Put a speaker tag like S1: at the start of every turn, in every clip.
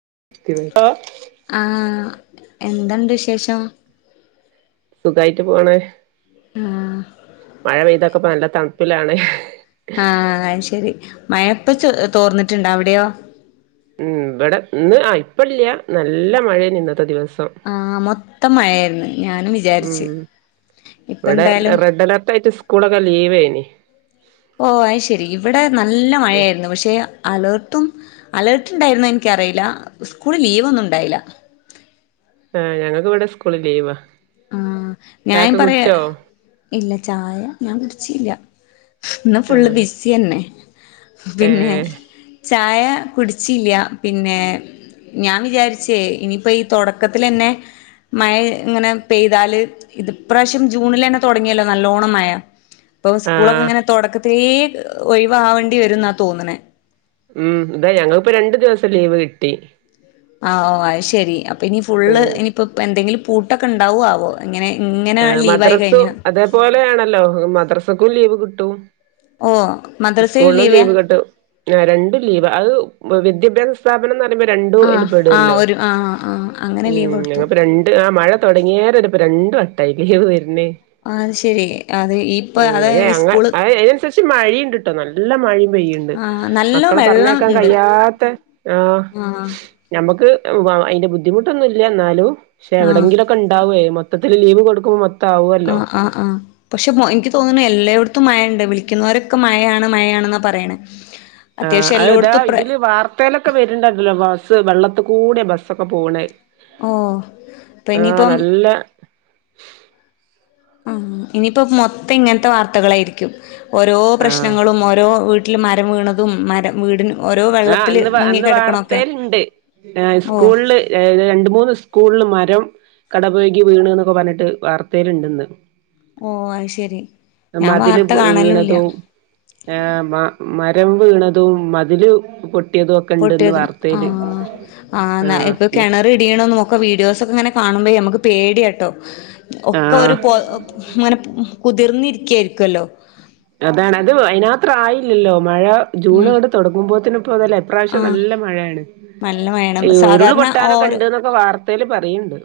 S1: [unintelligible]
S2: എന്തണ്ട് വിശേഷം
S1: സുഖായിട്ട് പോണ്
S2: ആ
S1: മഴ പെയ്തൊക്കെപ്പ നല്ല തണുപ്പിലാണ്
S2: ആ അയ് ശരി മയപ്പ ചോ തോർന്നിട്ടുണ്ടോ അവിടെയോ
S1: ഉം ഇവിടെ ഇന്ന് ആ ഇപ്പല്ല നല്ല മഴ ഇന്നത്തെ ദിവ സം
S2: ആഹ് മൊത്തം മഴയായിരുന്നു ഞാനും
S1: ഉം
S2: വിചാരിച്ച് ഇപ്പ
S1: ഇവിടെ
S2: എന്തായാലും
S1: റെഡ് അലർട്ടയിട്ട് സ്കൂളൊക്കെ ലീവന്
S2: ഓ അയ് ശരി ഇവിടെ നല്ല മഴയായിരുന്നു പക്ഷെ അലേർട്ടും അലേർട്ട് ണ്ടായിരുന്നോഇൻക്കറിയില്ല സ്കൂള ലീവ് ഒന്നും ഉണ്ടായില്ല
S1: ആ ഞങ്ങൾക്ക് ഇവിടെ സ്കൂളിൽ ലീവാ
S2: ആ ഞൻ
S1: ചായൊക്കെ
S2: പറയാ
S1: കുടിച്ചോ
S2: ഇല്ല ചായ ഞാൻ കുടിച്ചില്ല ഇന്ന്
S1: ആ
S2: ഫുള്ള് ബിസി ന്നെ
S1: ഏ
S2: പിന്നെ ചായ കുടിച്ചീല്ല പിന്നെ ഞാൻ വിചാരിച്ചേ ഇനിയിപ്പോ ഈ തുടക്കത്തിൽ തന്നെ മഴ ഇങ്ങനെ പെയ്താല് ഇത്പ്രാശ്യം ജൂണിൽ തന്നെ തുടങ്ങിയല്ലോ നല്ലോണംമയ ഇപ്പം
S1: ആ
S2: സ്കൂളൊക്ക ഇങ്ങനെ തുടക്ക [unintelligible] ഒഴിവവാവേണ്ടി വരുന്നാ തോന്നനെ
S1: ഉം ഇതാ ഞങ്ങൾപ്പോ രണ്ടു ദിവ- ലീവ് കിട്ടി
S2: ആ ഓ അ ശരി അപ്പം ഇനി ഫുള്ള്
S1: ഉം
S2: ഇനിയിപ്പ പ്പ എന്തെങ്കിലും ഫുഡ് ഒക്കെ ഉണ്ടാവോആവോ എങ്ങനെ
S1: മദ്രസ അതേപോലെയാണല്ലോ മദ്രസ് ക്കും ലീവ് കിട്ടും
S2: ഓ മദ്രസയിൽ
S1: സ്കൂൾനും
S2: ലീവ്യാ
S1: ലീവ് കെട്ടും രണ്ടും ലീവ് അത് വിദ്യാഭ്യാസ സ്ഥാപനം [unintelligible] രണ്ടും അയ്ൽ
S2: ആഹ് ആഹ്
S1: പെടുല്ലോ
S2: ഒരു ആഹ് ആഹ് അങ്ങനെ
S1: ഉം
S2: ലീവ് കൊടുത്തു
S1: ഞങ്ങൾ ഇപ്പം രണ്ട് ആ മഴ തൊടങ്ങിയരെ ഇപ്പ ഇത് രണ്ട് വട്ട [unintelligible] വരുന്നേ
S2: അത് ശരി അത് ഇപ്പൊ
S1: ഉം
S2: അത്
S1: അയ്ന്
S2: ഈ
S1: ഞങ്ങ
S2: സ്കൂള്
S1: അയ്നനുസരിച്ച് മഴയുണ്ട്ട്ടോ നല്ല മഴയും പെയ്യുണ്ട്
S2: ആഹ് നല്ല
S1: മക്കളെ
S2: വെള്ളം
S1: പറഞ്ഞേക്കാൻ
S2: ഉണ്ട്
S1: കഴിയാത്ത ആ
S2: ആഹ്
S1: ഞമ്മക്ക് [unintelligible] അതിന്റെ ബുദ്ധിമുട്ടൊന്നുല്ല ന്നാലും പക്ഷെ
S2: ആഹ്
S1: എവിടെങ്കിലൊക്കെ ഉണ്ടാവേ ത്തത്തിൽ ലീവ് കൊ [unintelligible]
S2: ആ ആഹ് ആഹ് പക്ഷെ എനിക്ക് തോന്നുണ് എല്ലാട ടത്തും മഴണ്ട് വിളിക്കുന്നോരൊക്കെ മഴയാണ് മഴാണെന്നാ പറയണെ
S1: ആ അതാ ഇതില് വാർത്തയിലൊക്കെ വര്ണ്ടായില്ലോ ബസ് വെള്ള ത്ത്കൂടെ ബസ്സൊക്കെ പോണേ
S2: ഓ പ്പ
S1: ആഹ്
S2: ഇനിയിപ്പം
S1: നല്ല
S2: ആ ഇനിയിപ്പോ മൊ ത്തം ഇങ്ങൻത്തെ വാർത്തകളായിരിക്കും ഓരോ
S1: ആഹ്
S2: പ്രശ്നങ്ങളും ഓരോ വീട്ടിൽ മരം വീണതും മരം വീടിന് ഓരോ
S1: ആ
S2: വെള്ളത്തില്
S1: അന്ന് അന്ന്
S2: മുങ്ങിക്കിടക്കണൊക്കെ
S1: വാർത്തയിൽ ഇണ്ട്
S2: ഓ
S1: സ്കൂളില് രണ്ട് മൂന്ന് സ്കൂളില് മരം കട പെഴ്‌കി വീണു എന്നൊക്കെ പറഞ്ഞിട്ട് വാർത്തയിൽ ഇണ്ട്ന്ന്
S2: ഓ അത് ശരി ഞാൻ
S1: മതില്
S2: വാർത്ത കാണലൂല്ല
S1: വീണതും ഏ മ മ രം വീണതും മതില് കു
S2: പൊട്ടിയതും ആ ആന്ന് ഇപ്പൊ
S1: ആഹ്
S2: കിണറിടിയണക്കെ വീഡിയോസ് ഒക്കെ ഇങ്ങനെ കാണുമ്പോ നമക്ക് പേടിയാട്ടോ ഒക്കെ
S1: ആഹ്
S2: ഒരു പോ മനെ കുതിർന്നി കേര്ക്കല്ലോ
S1: അതാണ് അത് അയിനാത്ര ആയില്ലല്ലോ മഴ ജൂണ്
S2: ഉം
S1: അങ്ങട് തുടങ്ങുമ്പോ തന്നെ പോന്നല്ല ഇപ്രാശ്യം
S2: ആഹ്
S1: നല്ല മഴയാണ്
S2: നല്ല
S1: ഈ
S2: മഴയാണ്
S1: ഉരുള്
S2: സാധാരണ
S1: പൊട്ടാനൊക്കെ
S2: ഓരോ
S1: ഉണ്ട് എന്നൊക്കെ വാർതെ പറയിണ്ട്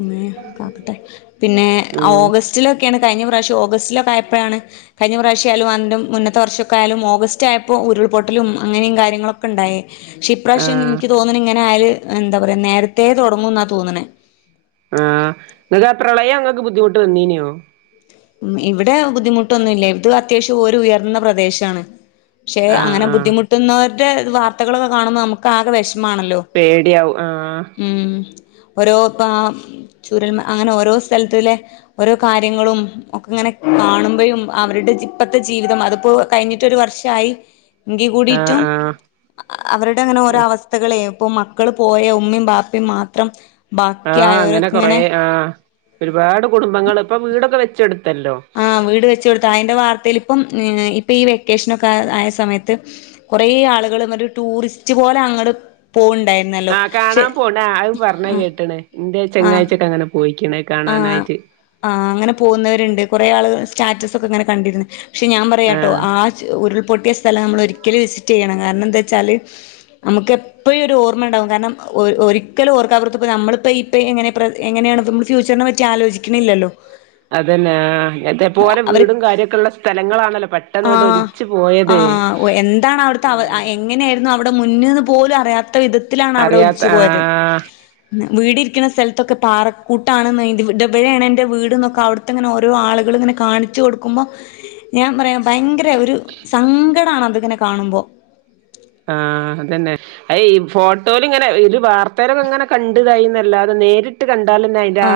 S2: ഉമ്മേ കാക്കട്ടെ പിന്നെ
S1: ഉം
S2: ഓഗസ്റ്റിലൊക്കെണ് കഞ്ഞ പ്രാശ്യം ഓഗസ്റ്റിലൊക്കെയപ്പോഴാണ് കഴിഞ്ഞ പ്രാശ്യ ആലും അന്റെ മുന്നത്തെ വർഷമൊക്കൊയാലും ഓഗസ്റ്റ് ആയപ്പോൾ ഉരുൾപൊട്ടലും അങ്ങനെയും കാര്യങ്ങളൊക്കെണ്ടായേ ഷിപ്രാശ്യം
S1: ആഹ്
S2: നിക്ക് തോന്നുണ് ഇങ്ങനെ ആയാല് എന്താ പറയാ നേരത്തെേ തൊടങ്ങുംന്നാ തോന്നണേ
S1: ആ [unintelligible] പ്രളയം അങ്ങക്ക് ബുദ്ധിമുട്ട് വന്നീനെയോ
S2: ഉം ഇവിടെ ബുദ്ധിമുട്ടൊന്നുല്ല ഇത് അത്യാശ്യം ഉയർന്ന പ്രദേശണ് പക്ഷെ
S1: ആഹ്
S2: അങ്ങനെ
S1: ആഹ്
S2: ബുദ്ധിമുട്ടുന്നൊ [unintelligible] വാർത്തകളക്കെ കാണുമ്പ നമക്ക് ആകെ വെ
S1: പേടിയാവും ആ
S2: ഓരോപ്പ ചൂരൽ അങ്ങനെ ഓരോ സ്ഥലത്തിലെ ഓരോ കാര്യങ്ങളും ഒക്കെ ഇങ്ങനെ കാണുമ്പഴും അവരുടെ ഇപ്പത്തെ ജീവിതം അതിപ്പോ കഴിഞ്ഞിട്ടൊരു വർഷായി എങ്കി
S1: ആഹ്
S2: കൂടിട്ടും
S1: ആഹ്
S2: അവരുടെ അങ്ങനെ ഓരോ അവസ്ഥകളേ ഇപ്പൊ മക്കള് പോയ ഉമ്മയും ബാപ്പയും മാത്രം
S1: ആ
S2: ബാക്കി
S1: അങ്ങനെ
S2: ആയവരൊക്കെ
S1: കൊറേ
S2: ഇങ്ങനെ
S1: ആ ഒരുപാട് കുടുംബ് ങ്ങള് ഇപ്പൊ വീടൊക്കെ വെച്ചൊടുത്തല്ലോ
S2: ആഹ് വീട് വെച്ച് കൊടുത്ത അതിന്റെ വാർത്തയിൽ ഇപ്പം ഇപ്പം ഈ വെക്കേഷനൊക്കെ ആ ആയ സമയത്ത് കൊറേ ആളുകള് മറ്റേ ടൂറിസ്റ്റ് പോലെ അങ്ങട് പോൺ
S1: ആ കാണാൻ പോൺണ്ട് ആയ് പറഞ്ഞ കേട്ട്ണ് ന്റെ
S2: ആഹ്
S1: ചങ്ങായിച്ചിയൊക്കെ അങ്ങെനെ പോയി പോയിക്കിണ്
S2: ആഹ് ആഹ് അങ്ങനെ പോകുന്നവരുണ്ട് കൊറെ ആള്കള് സ് സ്റ്റാറ്റസ് ഒക്കെ ഇങ്ങനെ കണ്ടിരുന്ന് പക്ഷെ ഞാൻ പറയാ ട്ടോ
S1: ആഹ്
S2: ആ ച് ഉരുൾ പൊട്ടിയ സ്ഥലം നമ്മൾ ഒരിക്കലും വിസിറ്റ് ചെയ്യണം കാരണം എന്താ ച്ചാല് നമുക്ക് എപ്പഴും ഒരു ഓർമ്മ ഇണ്ടാവും കാരണം ഒ ഒരിക്കലും ഓർക്കാ പൊറത്ത്പ്പോ നമ്മളിപ്പോ ഇപ്പ എങ്ങനെ പ്ര എങ്ങനെയാണിപ്പ ഇമ്മള് ഫ്യൂച്ചറിനെ പറ്റി ആലോചിക്കണില്ലല്ലോ
S1: അതന്നെ ആഹ് ഇതേ പോലെ
S2: അവര്
S1: വീടും കാര്യൊക്കെ ഇള്ള സ്ഥലങ്ങളാണല്ലോ പെട്ടെന്നാട്ട്
S2: ആഹ്
S1: ഒലിച്ച് പോയത്
S2: ആഹ് ഓ എന്താണ് അവിടുത്തെ
S1: ആ
S2: അവ [unintelligible] മുന്ന്ന്ന് പോലും അറിയാത്ത ത്തവിധത്തിലാണ് അവിടെ
S1: അറിയാത്ത
S2: ഒലിച്ചു പോയത്.
S1: ആഹ്
S2: വീട് ഇരിക്കുന്ന സ്ഥലത്തൊക്കെ പാറക്ക് കൂട്ടാണെന്ന് [unintelligible] ഇവിടെയാണ് എൻ്റെ വീട്ന്നൊക്കെ അവിടുത്തെങ്ങനെ ഓരോ ആളുകളും ഇങ്ങെനെ കാണിച്ച് കൊടുക്കുമ്പോ ഞാൻ പറയാ ഭയങ്കര ത്ത ഒരു സങ്ക ട്ടാണ അതിങ്ങനെ കാണുമ്പോ
S1: ആഹ അതന്നെ അ ഈ ഫോട്ടോൽ ഇങ്ങനെ ഇ ഒരു വാർത്തയിലൊക്കെ ഇങ്ങനെ കണ്ടതായി എന്നല്ല അത് നേരിട്ട് കണ്ട
S2: ആ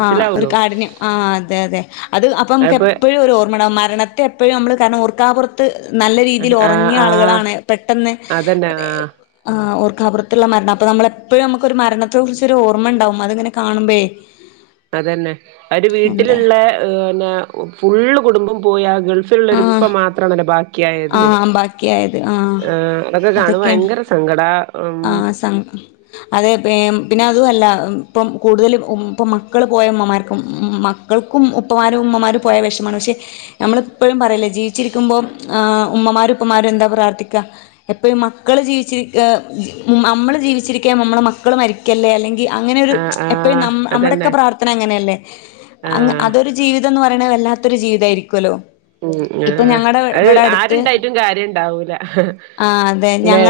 S2: ആ ഒരു കാഠിന്യം ആ അതെ അതെ അത് അപ്പൊ നമുക്ക്
S1: അതിപ്പോ
S2: എപ്പോഴും ഒരു ഓർമ്മടും മരണത്തെ എപ്പോഴും നമ്മള് കാരണം ഓർ കാപുറത്ത് നല്ല രീതിയിൽ
S1: ആഹ്
S2: ഉറങ്ങിയ
S1: ആഹ്
S2: ആളുകളാണ് പെട്ടെന്ന്
S1: അതന്നെ ആഹ്
S2: ആ റഹ്മത്തുള്ളമരണം അപ്പ നമ്മളെപ്പോഴും നമുക്ക ഒരു മരണത്തെ കുറിച്ച ഒരു ഓർമ്മ ഉണ്ടാവും. അതങ്ങനെ കാണുമ്പേ
S1: അതന്നെ അവര് വീട്ടിലുള്ള ഫുൾ കുടുംബം പോയ കൾ ള്ളപ്പ
S2: ആഹ്
S1: മാത്രണല്ലോ ബാക്കിയായത്.
S2: ആഹ് ബാക്കിയായത് ആഹ്
S1: ആ അതൊക്കെ കാണുമ ഭയങ്കര സങ്കട
S2: ആ സം അതെ പിന്നെ അതുമല്ല ഇപ്പം കൂടുതലും ഇപ്പം മക്കൾ പോയ ഉമ്മമാർക്കും മക്കൾക്കും ഉപ്പമാരും ഉമ്മമാരും പോയ വിേഷമാണ് പക്ഷെ നമ്മളിപ്പോഴും പറയില്ല ജീവിച്ചിരിക്കുമ്പോൾ ഉമ്മമാരും ഉപ്പമാരും എന്താ പ്രാർത്ഥിക്കാ എപ്പോഴും മക്കൾ ജീവിച്ചിരിക്ക നമ്മള് ജീവിച്ചിരിക്കാ നമ്മളള് മക്കള് മരിക്കല്ലേ അല്ലെങ്കിൽ അങ്ങനെ ഒരു
S1: ആഹ്
S2: എപ്പഴും
S1: ആഹ്
S2: നമ്മുടെക്കെ
S1: അതന്നെ
S2: പ്രാർത്ഥന അങ്ങനെയല്ലേ
S1: ആഹ്
S2: അതൊരു ജീവിതംന്ന് പറ വേണ വല്ലാത്തരു ജീവിത ആരിക്കുമല്ലോ?
S1: ഉ ആ അത് ആരുണ്ടായിട്ടും കാര്യം ഇണ്ടാവൂല ല്ലേ?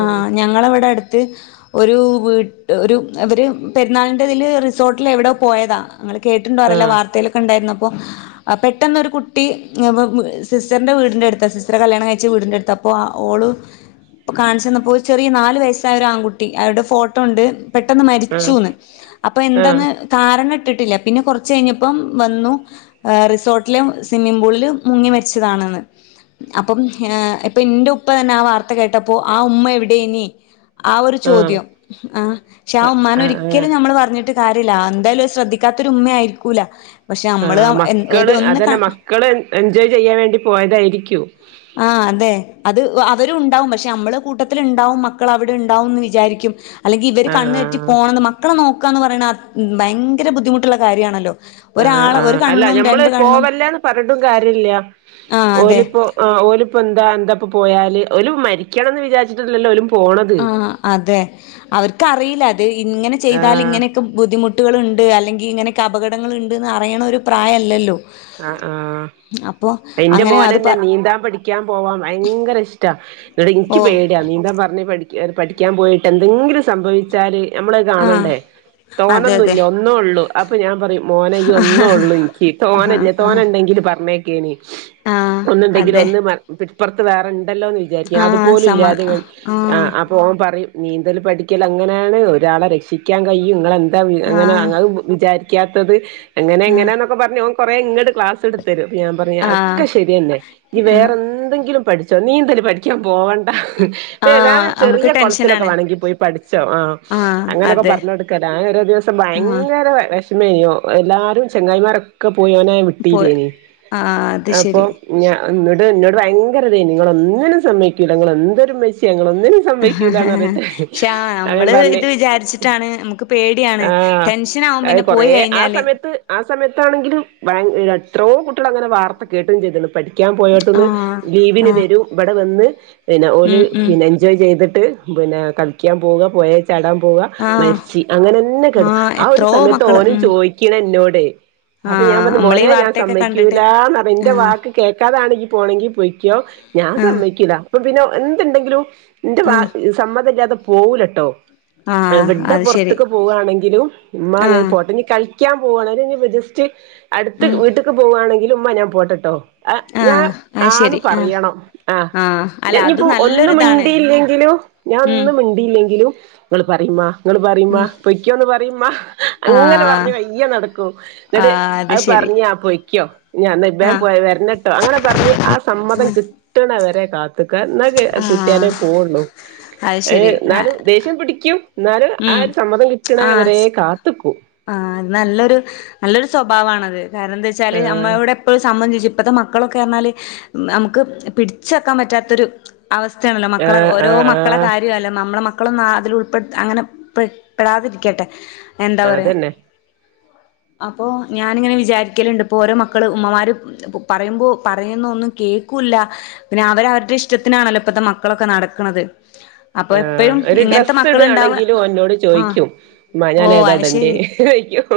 S2: ആ്
S1: ഉം
S2: ഞങ്ങള അടെ അടുത്ത് ഒരു വീട്ട് ഒരു അവര് പെരുന്നാളിൻ് റിസോർട്ടിൽ എവിടെയ പോയത അങ്ങള്കേട്ടുണ്ടോ അറിയില്ല
S1: ആഹ്
S2: വാർത്തയിലക്ക ഉണ്ടാരു പ്പോ പെട്ടന്നരു കുട്ടി സിസ്റ്ററിന്റെ വീടിനടുത്ത് സിസ്റ്റർ കല്യാണം കഴിച്ച വീടിന്റടുത്താ അപ്പോൾ ഓള് കാണിച്ചു തന്നു പ്പോൾ ചെറിയ നാല് വയസ്സായ ഒരു ആൺകുട്ടി അവരുടെ ഫോട്ടോ ഉണ്ട് പെട്ടെന്ന്
S1: ആഹ്
S2: മരിച്ചുന്ന് അപ്പൊ
S1: ആഹ്
S2: എന്താന്ന് കാരണം ട്ടിട്ടില്ല പിന്നെ കുറച്ചു കഴിഞ്ഞപ്പോൾ വന്നുഅ റിസോർട്ടിലെ സിമ്മിംഗ് പൂളിൽ മുങ്ങി മരിച്ചതാണെന്ന് അപ്പം ഇന്റെ ഉപ്പ തന്നെ ആ വാർത്തകേട്ടപ്പോ ആ ഉമ്മ ടെനി ആ ഒരു
S1: ആഹ്
S2: ചോദ്യം ആ ഷാ ഉമ്മാന
S1: ആഹ് ആഹ്
S2: ഒരിക്കലും നമ്മള് പറഞ്ഞിട്ട് കാര്യല്ല എന്താലും ശ്രദ്ധിക്കാത്തൊരു ഉമ്മ ആയിരിക്കൂല പക്ഷെ
S1: ആ
S2: നമ്മള്
S1: മക്കള് അതന്നെ
S2: ഒന്ന്
S1: മക്കള് എൻജോയ് ചെയ്യാൻ വേണ്ടി പോയതാരിക്കും
S2: ആ അതെ അത് അവരു ഉണ്ടാവും പക്ഷെ നമ്മള് കൂട്ടത്തിൽ ഉണ്ടാവും മക്കൾ അവിടെ ഉണ്ടാവുംന്ന് വിചാരിക്കും അല്ലെങ്കിൽ ഇവർകണ്ണെറ്റി
S1: ആഹ്
S2: പോണം മക്കളെ നോ- ക്കന്ന് പറയണ ഭയങ്കര ബുദ്ധിമുട്ടുള്ള കാര്യണല്ലോ
S1: ആ ആ അല്ല ഞമ്മള് പോവല്ലേന്ന് പറഞ്ഞിട്ടും കാര്യല്ല
S2: ആഹ് അതെ
S1: ഓലിപ്പോ ആ ഓലി പ്പന്താ എന്താ പ്പം പോയാല് ഒല് മരിക്കണം എന്ന് വിചാച്ചിട്ടില്ലോ
S2: ആ അതെ അവർക്കറിയില്ല അത് ഇങ്ങനെ ചെയ്താൽ
S1: ആഹ്
S2: ഇങ്ങനെയൊക്കെ ബുദ്ധിമുട്ടുകളു- ണ്ട് അല്ലെങ്കിൽ ഇങ്ങനൊക്കെ അപകടങ്ങൾ ഉണ്ട്ന്ന് അറിയണ ഒരു പ്രായല്ലല്ലോ
S1: ആ ആ
S2: അപ്പൊ
S1: എന്റെ
S2: അങ്ങനെ
S1: മോനെ
S2: അത് പ
S1: എന്നെ നീന്താൻ പഠിക്കാൻ പോവാം ഭയങ്കര ഇഷ്ടാ എനിക്ക്
S2: ഓ
S1: പേടിയാ നീന്താൻ പറഞ്ഞ് പഠി- പഠിക്കാൻ പോയിട്ട് എന്തെങ്കിലും സംഭവിച്ചാല്- നമ്മളത്
S2: ആഹ്
S1: കാണണ്ടേ തോനെ
S2: അതെ
S1: ഒന്നും
S2: അതെ
S1: ഇല്ല ഒന്നേ ഉള്ളൂ അപ്പൊ ഞാൻ പറയും മോന ഈ ഒന്നേ
S2: ആഹ്
S1: ഉള്ളൂ എനിക്ക് തോന
S2: ആഹ്
S1: തോനെണ്ടെങ്കിലെ - അമ്മയേക്കെ ആണ്
S2: ആഹ്
S1: ഒന്ന് ഉണ്ടെങ്കിലും
S2: അതെ
S1: ഒന്ന് മരണപെട്ട - ഇപ്പർത്ത് വേറെ- ഉണ്ടല്ലോന്ന് വിചാരിക്കാം
S2: ആഹ്
S1: അതുപോലും
S2: സമാ
S1: ഇല്ലാതെ ഇവൻ
S2: ആഹ്
S1: അപ്പോ ഓൻ പറയും - നീന്തൽ പഠിക്കൽ അങ്ങനെയാണ് ഒരാളെ രക്ഷിക്കാൻ കഴിയും നിങ്ങെളെ - അങ്ങനെ
S2: ആഹ്
S1: അ വിചാരി- ത്തത് അങ്ങനെ
S2: ആഹ്
S1: ഇങ്ങനാന്നൊക്കെ പറഞ്ഞു ഓ - കുറേങ്ങട് ക്ലാസ് എടുത്തരും ഞാൻ പറയും ഒക്കെ
S2: ആഹ്
S1: ശരി തന്നെ നി
S2: ആഹ്
S1: വേറെ എന്തെങ്കിലും- പഠിച്ചോ നീന്തല് പഠിക്കാൻ പോവ പി വേണ
S2: ആഹ് നമുക്ക്
S1: ചെറിയ കുളത്തിലൊക്കെ
S2: ടെൻഷനാണ്
S1: വണങ്കി പോയി പഠിച്ചോ ആ
S2: ആഹ്
S1: അങ്ങനെയൊക്കെ
S2: അതെ
S1: പറഞ്ഞൊട്ക്കല്ല ഓരോ ദിവസം
S2: ആഹ്
S1: ഭയങ്കര മെനോ എല്ലാരും ചെങ്ങായിമാര പോയോനെ
S2: പോ
S1: വിട്ടില്ലേനി
S2: ആഹ് അത്
S1: അപ്പൊ
S2: ശരി
S1: ഞ എന്നട്ട് എന്നോട് ഭയങ്കര ഇതിനി ങ്ങള് ഒന്നിനും സമ്മക്കൂല ങ്ങള് എന്തൊരു മച്ച്യ
S2: ഹ ഹ ഹാ ക്ഷേ
S1: അപ്പം ഞാൻ
S2: ആനമ്മള്
S1: പറഞ്ഞ്
S2: ഇത് വിചാരിച്ചിട്ടാണ് നമ്മുക്ക് പേടിയാണ്
S1: ആഹ്
S2: ടെൻഷൻ ആവും പിന്നെ പോയി കഴിഞ്ഞാല്
S1: ണങ്കിലും ഭയ എത്രോ കുട്ടികൾ അങ്ങനെ വാർത്ത കേട്ടും ചെയ്ത്ണ് പഠി ക്ക്യാൻ പോയോട്ത്തുന്ന്
S2: ആഹ്
S1: ലീവിന്
S2: ആഹ്
S1: വരും ഇവടെ വന്ന് പിന്നെ ഓല്
S2: ഉം ഉം
S1: പിന്നെ എൻജോയ് ചെയ്തിട്ട് പിന്നെ കളിക്കാൻ പോവുക പൊയേ ചാടാൻ പോവാ
S2: ആഹ്
S1: മരിച്ച് അങ്ങനെന്നെ കെട്
S2: ആഹ്
S1: ആ ഒരു
S2: എത്രോ
S1: സമയത്ത്
S2: മക്കള്
S1: ഓനും
S2: ഉം
S1: ചോയിക്ക്യ്ണ ഇന്നോ ടെ അപ്പം ഞാൻ
S2: ആഹ്
S1: പറഞ്ഞു
S2: നമ്മളീ
S1: മോനെ ഞാൻ
S2: വാർത്തയൊക്കെ കണ്ടിട്ട്
S1: സമ്മയ്ക്കൂല എന്നർഞ്ഞ് ഇന്റെ
S2: ആഹ്
S1: വാക്ക് കേൾക്കാതാണ് ഇയ്യ് പോണങ്കി പോയ്ക്കോ ഞാൻ
S2: ആഹ്
S1: സമ്മയ്ക്കൂല അപ്പം പിന്നെ എന്ത്ണ്ടെങ്കിലും ഇന്റെ വാ
S2: ആഹ്
S1: സമ്മതല്ലാതെ പോവുലട്ടോ.
S2: ആഹ്
S1: എവിടെ
S2: അത് ശരി
S1: പൊറത്ത്ക്ക് പോവാണെങ്കിലും ഇമ്മാ ഞാൻ
S2: ആഹ്
S1: പോട്ടെ ഞ് കളി ക്കാൻ പോവാണങ്കിലും അലെങ്കി ഞ് ജസ് റ്റ് അടുത്ത്
S2: ഉം
S1: വീട്ട്ക്ക് പോവാണെങ്കിലും ഇമ്മാ ഞാൻ പോട്ടെട്ടോ അഹ് ഞാൻ
S2: ആഹ് അത്
S1: ആന്ന്
S2: ശരി ആഹ്
S1: പറിയണം. ആഹ്
S2: അല്ല അത്
S1: ഇഞിപ്പം ഒന്ന്
S2: നല്ലൊരിതാണ്
S1: മിണ്ടിയില്ലെങ്കിലും ഞാൻ
S2: ഉം
S1: ഒന്ന് മിണ്ടിയില്ലെങ്കിലും ഇങ്ങള് പറി മ്മാ ഇങ്ങള് പറി മ്മാ
S2: ഉം
S1: പൊയ്ക്കോന്ന് പ റി ഇമ്മാ അങ്ങനെ പറഞ്ഞ
S2: ആഹ്
S1: പയ്യെ നടക്കു ന്ന്ട്ട്
S2: ആഹ്
S1: അത്
S2: ശരി
S1: പറഞ്ഞ് ആഹ് പൊയ്ക്കോ ഞാൻ ഇം
S2: ആഹ്
S1: പോ വരണട്ടോ അങ്ങനെ പറഞ്ഞഞ് ആ സമ്മതം കിട്ട് വരെ കാത്ത് ഇതൊക്കെ എന്നാ
S2: ആഹ്
S1: കിട്ടിയാലേ പോവുള്ളൂ
S2: അത്
S1: ഏ
S2: ശരി
S1: എന്നാലും ദേഷ്യം പിടിക്കൂ എന്നാല് ആ
S2: ഉം
S1: ഒരു സമ്മതം കിട്ട്ണെ
S2: ആഹ്
S1: വരെ കാത്ത്ക്കൂ
S2: സ്വഭാവണത് കാരണം ന്താ വെച്ചാല് അമ്മയുടെ എപ്പോഴ സമ്മതം ചോയ്ച്ച ഇപ്പത്തെ മക്കളൊക്കെ പറഞ്ഞാല് നമുക്ക് പിടിച്ച് വെക്കാൻ പറ്റാത്തൊരു അവസ്ഥയാണല്ലോ മക്കളെ
S1: ആഹ്
S2: ഓരോ
S1: ആഹ്
S2: മക്കളെ
S1: ആഹ്
S2: കാര്യമല്ല നമ്മളെ മക്കളും അതി ഉൾപ്പെട്ട അങ്ങനെ പെ പെടാതിരിക്കട്ടെ എന്താ പറയാ
S1: അതന്നെ
S2: അപ്പൊ ഞാനിങ്ങനെ വിചാരിക്കലുണ്ട് ഇപ്പോ ഓരോ മക്കള് ഉമ്മമാര് പറയുമ്പോ പറയുന്ന ഒന്നും കേൾക്കൂല്ല പിന്നെ അവരവരുടെ ഇഷ്ടത്തിനാണല്ലോ ഇപ്പത്തെ മക്കളൊക്കെ നടക്ക്ണത്
S1: ആഹ് ഒരു ഡ്രസ്സ്
S2: മക്കളുണ്ടാവ
S1: ഇടണെങ്കിലും ഓൻ എന്നോട്
S2: ആഹ്
S1: ചോയ്ക്കും
S2: ഓ
S1: ഞൻ
S2: അത്
S1: ഏതാടണ്ട്യ
S2: ശരി
S1: ചോതിക്കും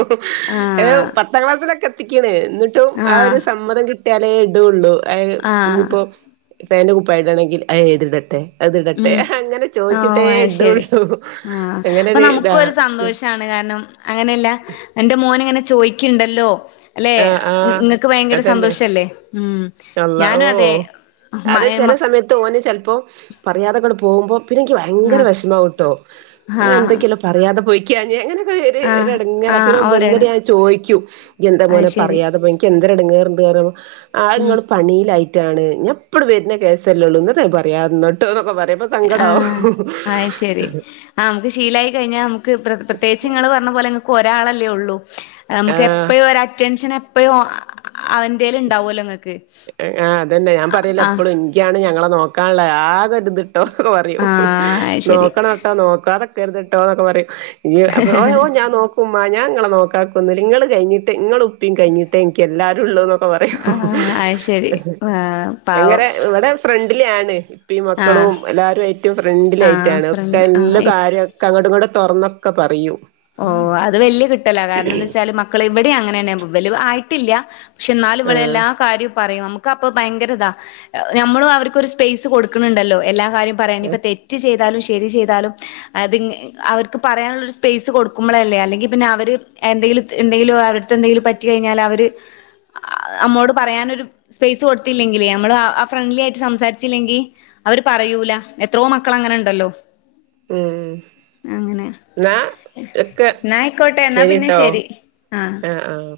S1: ഏ
S2: ആഹ്
S1: പത്താം ക്ലാസ്സിലെക്കെ ത്തിക്ക്ണ് ന്നിട്ടും ആ ഒരു
S2: ആഹ്
S1: സമ്മതം കിട്ട്യാലേ ടൊള്ളു അ
S2: ആഹ്
S1: ഇനിപ്പോ പാൻ്റും കുപ്പായിടാണെങ്കിൽ അ ഇതിടട്ടെ അത് ഇടട്ടെ
S2: ഉം ഓ അശരി
S1: ഇടുള്ളൂ
S2: ആ അപ്പൊ
S1: അങ്ങനൊരു
S2: നമുക്കും
S1: ഇതാ
S2: ഒരു സന്തോഷണ് കാരണം അങ്ങനെല്ല എൻ്റെ മോന് ഇങ്ങനെ ചോയിക്ക്ണ്ടല്ലോ? അല്ലെ
S1: ആഹ് ആഹ്
S2: ങ്ങക്ക് ഭയങ്കര
S1: അതന്നെ
S2: സന്തോഷല്ലേ ഉം
S1: അള്ള
S2: ഞാനും
S1: ഓ
S2: അതെ മ മ
S1: പറയാതെക്കെ പോകുമ്പം പിന്നെനിക്ക് ഭയങ്കര
S2: ആഹ്
S1: വെഷമാവുംട്ടോ അവ
S2: ആഹ്
S1: എന്തൊക്കെയല്ലോ പറയാതെ പോയി കാഞ്ഞങ്ങനെ ഒര്
S2: ആഹ്
S1: ഒരെടങ്ങറ
S2: ആഹ്
S1: പിന്നെ
S2: ഓരേണ്
S1: വന്നിട്ട് ഞാൻ ചോദിക്കു ഇയെ
S2: അത്
S1: ങ്ങനെ
S2: ശരി
S1: പറയാതെ പോയിക്കേ എന്തരുണ്ട് വേറെന്തോ പറയണ് ആ
S2: ഉം
S1: ഇങ്ങള് പണിയിലായി ട്ടാണ് ഞാ പ്പടും വരുന്ന കേസല്ലേ ഒള്ളൂ ന്നിട്ട് ഞാ പറയാ ന്നിട്ട് [unintelligible]
S2: ആഹ് അയ് ശരി ആ നമുക്ക് ശീലായി കഴിഞ്ഞാ നമുക്ക് പ്രെ പ്രത്യേകിച്ച് നിങ്ങള് പറഞ്ഞ പോലെ നിങ്ങൾക്ക് ഒ രാളല്ലേ ഒള്ളൂ നമുക്ക്
S1: ആഹ്
S2: എപ്പഴും ഒരു അറ്റൻഷൻ എ പ്പഴും അവരന്റേൽ ഉണ്ടാവുമല്ലോ നിങ്ങ
S1: ഏ ആ അതെന്നെ ഞാൻ പറയില്ലെ എപ്പോഴും എങ്കിയാണ് ഞങ്ങളെ നോ ക്കാള്ളെ ആക ഇതിട്ടോ പറയും
S2: അത് ശരി
S1: നോക്കണം ട്ടോ നോക്കാത ചെറുതിട്ടോ ക്കെ പറയും ഇയ് അപ്പൊ ഓ ഓ ഞാൻ നോക്കും മ്മാ ഞാ ങ്ങളെ നോക്കാക്കുന്നുമില്ല ങ്ങള് കഴിഞ്ഞിട്ടെ ങ്ങളും ഉപ്പയും കഴിഞ്ഞിട്ടെ എനിക്ക് എല്ലാരും ഉള്ളു ക്കെ പറയും
S2: ആഹ് അത് ശരി ആ പാവം
S1: തിലെ ആണ് അപ്പ ഈ
S2: ആഹ്
S1: മക്കളും എല്ലാവരും ആയിട്ടും
S2: ആഹ്
S1: ഫ്രണ്ടിലായിട്ടാണ് ഒക്കെ
S2: ഫ്രണ്ട്
S1: എല്ലാ
S2: ആഹ്
S1: കാര്യമൊക്ക അങ്ങോട്ടും ഇങ്ങോട്ടും തുറന്നൊക്കെ പറയും
S2: ഓ അത് വല്യ കിട്ടലാ കാരണമെന്ന് വെച്ചാല് മക്കളെ ഇവിടെ അങ്ങ ങ്ങനെയും പോവും വലുത് ആയിട്ടില്ല ക്ഷെ ഇന്നാല്
S1: ആഹ്
S2: ഇവരെല്ലാ കാര്യവ പറയും നമുക്ക് അപ്പ ഭയങ്കരതാ നമ്മളും അവർക്കൊരു സ്പേസ് കൊടുക്കണണ്ടല്ലോ എല്ല കാര്യം പറയ ഇനി ഇപ്പ തെറ്റ് ചെയ് താലും ശരി ചെയ്താലും അത് ങ്ങ അവർക്ക് പറയാൻള്ള ഒരു സ്പേസ് ത് കൊടുക്കുമ്പളല്ലേ അല്ലെങ്കി പിന്നെ അവര് എന്തെിലും എന്തെങ്കിലും അവരടുത്തെ എന്തെങ്കിലും പറ്റി കഴിഞ്ഞാല് അവര് അമ്മോട് പറയാനൊരു സ്പേസ് കൊടുത്തില്ലെങ്കിലേ നമ്മള് ആ ഫ്രണ്ട്ലി ആയിട്ട് സംസാരിച്ചില്ലെങ്കി അവര് പറയൂല എത്രയോ മക്കൾ അങ്ങനെ ഇണ്ടല്ലോ
S1: ഉം ന്ന ഒക്കെ
S2: ന്നായിക്കോട്ടെ എന്നാ പിന്നെ
S1: ശരിട്ടോ
S2: ശരി
S1: ആഹ് ആഹ്.